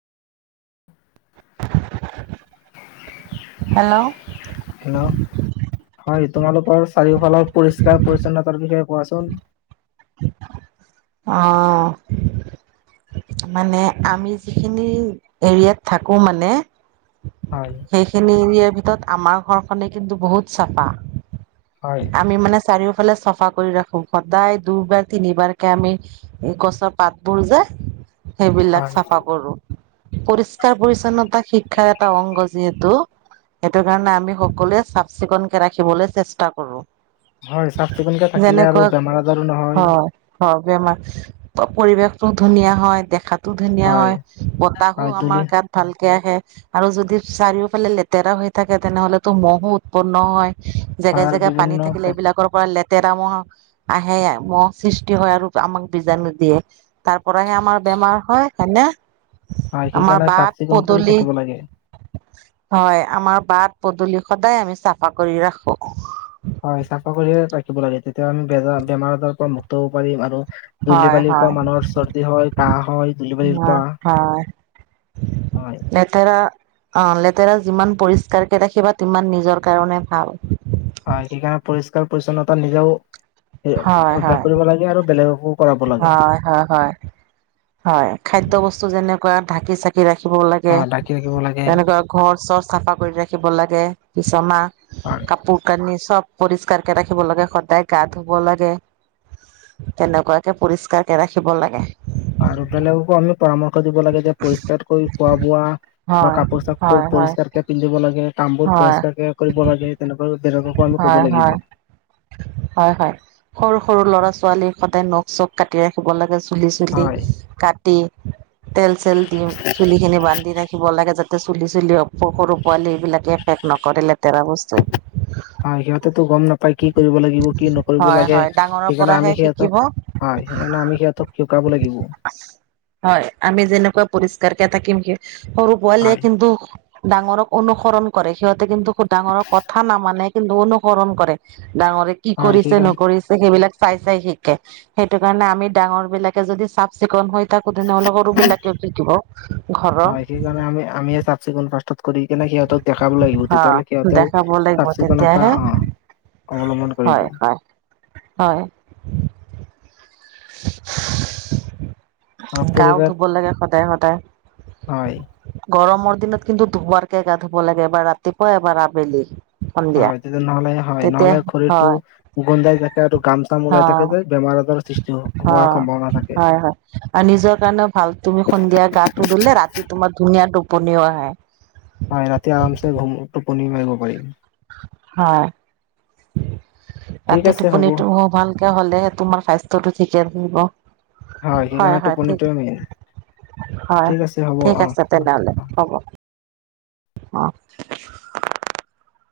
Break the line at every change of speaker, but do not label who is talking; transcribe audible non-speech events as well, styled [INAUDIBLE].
Hello
hello হয় তোমালোকৰ চাৰিওফালৰ পৰিষ্কাৰ পৰিচ্ছন্নতাৰ বিষয়ে কোৱাচোন
অ' মানে আমি যিখিনি এৰিয়াত থাকোঁ মানে
হয়
সেইখিনি এৰিয়াৰ ভিতৰত আমাৰ ঘৰখনেই কিন্তু বহুত চাফা
হয়
আমি মানে চাৰিও ফালে চাফা কৰি ৰাখো সদায় দুবাৰ তিনিবাৰ আমি গছৰ পাতবোৰ যে সেইবিলাক
হয়
চাফা কৰোঁ। পৰিস্কাৰ পৰিচ্ছন্নতা শিক্ষাৰ এটা অংগ যিহেতু, সেইটো কাৰণে আমি সকলোৱে চাফ চিকুনকে ৰাখিবলৈ চেষ্টা কৰো।
হয় চাফ চিকুণকে থাকিলে আৰু
যেনেকুৱা
বেমাৰ আজাৰো নহয়
হয় হয় বেমাৰ পৰিৱেশতটো ধুনীয়া হয় দেখাত ধুনীয়া হয় বতাহো
হয় ধূলি
আমাৰ গাত ভালকে [UNINTELLIGIBLE] আৰু যদি চাৰিওফালে লেতেৰা হৈ থাকে তেনেহ'লে তো মহো উৎপন্ন হয়। জেগাই
সাৰ
জেগাই
বিভিন্ন
পানী থাকিলে
প্ৰ-
এইবিলাকৰ পৰা লেত [UNINTELLIGIBLE] মই আহে মই অফিছ [UNINTELLIGIBLE] হয় আৰু আমাক বীজাণু দিয়ে তাৰ পৰাহে আমাৰ বেমাৰ হয় হয়নে
হয়
আমাৰ
সেইকাৰণে
বাট
চাফ চিকুণ কৰি
পদূলি
থাকিব লাগে
হয় আমাৰ বাট পদলি সদায় আমি চাফা কৰি ৰাখো
হয় চাফা কৰিয়ে ৰাখিব লাগে তেতিয়া আমি বেজাৰ বেমাৰ আজাৰৰ পৰা মুক্ত হ'ব পাৰিম আৰু ধূলি
হয়
বালিৰ
হয়
পৰা মানুহৰ চৰ্দি হয় কাহ হয় ধুলি বালিৰ পৰা
হয়
হয়
লেতেৰা অ লেতেৰা যিমান পৰিষ্কাৰকে ৰাখিবা তিমান নিজৰ কাৰণে ভাল
হয় সেইকাৰণে পৰিষ্কাৰ পৰিচ্ছন্নতা নিজেও
হয়, হয়,
অভ্যাস কৰিব লাগে আৰু বেলেগকো কৰাব লাগে
হয় হয় হয় হয় খাদ্য বস্তু যেনেকুৱা [UNINTELLIGIBLE] ৰাখিবও লাগে,
বা ঢাকি ৰাখিব লাগে
তেনেকুৱা ঘৰ চৰ চাফা কৰি ৰাখিব লাগে। বিসমা
হয়
কাপোৰ কানি চব। পৰিষ্কাৰকে ৰাখিব লাগে, সদায় গা-ধুব লাগে। তেনেকুৱা। পৰিষ্কাৰকে ৰাখিব লাগে।
আৰু বেলেগকো আমি পৰামৰ্শ [UNINTELLIGIBLE] দিব লাগে যে পৰিষ্কাৰকৈ খোৱা বোৱা বা
হয়,
কাপোৰ চাপুৰ
হয়, হয়,
পৰিষ্কাৰকে পিন্ধিব লাগে। কামবোৰ
হয়,
পৰিস্কাৰকে কৰিব লাগে, তেনেকুৱা। বেলেগকো আমি ক'ব
হয়
লাগিব
হয় হয় হয়, সৰু সৰু। ল'ৰা ছোৱালী সদায় নখ চখ কাটি ৰাখিব লাগে। চুলি-চুলি
হয়
কাটি তেল-চেল দি চুলি খিনি বান্ধি ৰাখিব লাগে। যাতে, চুলি চুলি [UNINTELLIGIBLE] সৰু পোৱালী এইবিলাকে এফেক নকৰে লেতেৰা বস্তুৱে।
হয় সিহঁতেতো গম নাপাই কি কৰিব লাগিব, কি নকৰিব
হয়
লাগে
হয় ডাঙৰৰ
সেইকাৰণে
পৰাহে
আমি সিহঁতক
শিকিব
হয়, সেইকাৰণে আমি সিহঁতক শিকাব লাগিব।
হয় আমি যেনেকুৱা [UNINTELLIGIBLE] সৰু পোৱালিয়ে
হয়
কিন্তু ডাঙৰক অনুসৰণ কৰে সিহঁতে কিন্তু খুব ডাঙৰক ক কথা নামানে, কিন্তু অনুসৰণ কৰে। ডাঙৰে কি
হয়
কৰিছে,
সেইকাৰণে
নকৰিছে সেইবিলাক। চাই চাই শিকে, সেইটো কাৰণে আমি ডাঙৰ বিলাকে যদি চাফ চিকুণ হৈ তাকো তেনে সৰু বিলাকেও শিকিব ঘৰৰ।
হয় সেইকাৰণে আমি আমিয়ে চাফ চিকুণ ফাৰ্ষ্টত কৰি কেনে সিহঁতক দেখাব লাগিব
অ
তেতিয়াহলে সিহঁতেও
দেখাব লাগিব
চাফ চিকুণতা,
তেতিয়াহে
আহ', অৱলম্বন কৰিব।
হয় হয়
আৰু
[INAUDIBLE]
পৰিৱেশ
গাও-ধুব লাগে সদায় সদায়।
হয়
গৰমৰ দিনত কিন্তু ধোৱাৰ [UNINTELLIGIBLE] গা ধুব লাগে এবাৰ ৰাতিপুৱা এবাৰ আবেলি। সন্ধিয়া,
হয় তেতিয়া নহ'লে হয়
তেতিয়া,
নহ'লে শৰীৰটো
হয়,
গোন্ধাই থাকে আৰু ঘাম চাম ওলাই থাকে
অ',
যে বেমাৰ আজাৰৰ সৃষ্টি হ-
অ,
হোৱাৰ সম্ভাৱনা
'
থাকে।
হয় হয়, আৰু নিজৰ কাৰণেও ভাল তুমি সন্ধিয়া গাটো ধুলে ৰাতি তোমাৰ ধুনীয়া টো পনিও আহে।
হয়, ৰাতি আৰামছে ঘুম-টোপনি মাৰিব পাৰি।
হয়।
ঠিক
ৰাতি
আছে হ'ব
টোপনিটো ভালকে হলে তোমাৰ স্বাস্থ্যটো ঠিকে থাকিব। হয়
সেইকাৰণে
হয়,
টোপনিটোৱে মেইন
ঠিক, হয়,
ঠিক আছে হ'ব
ঠিক
অ'।
আছে
অ',
তেনেহলে হ'ব। অ'।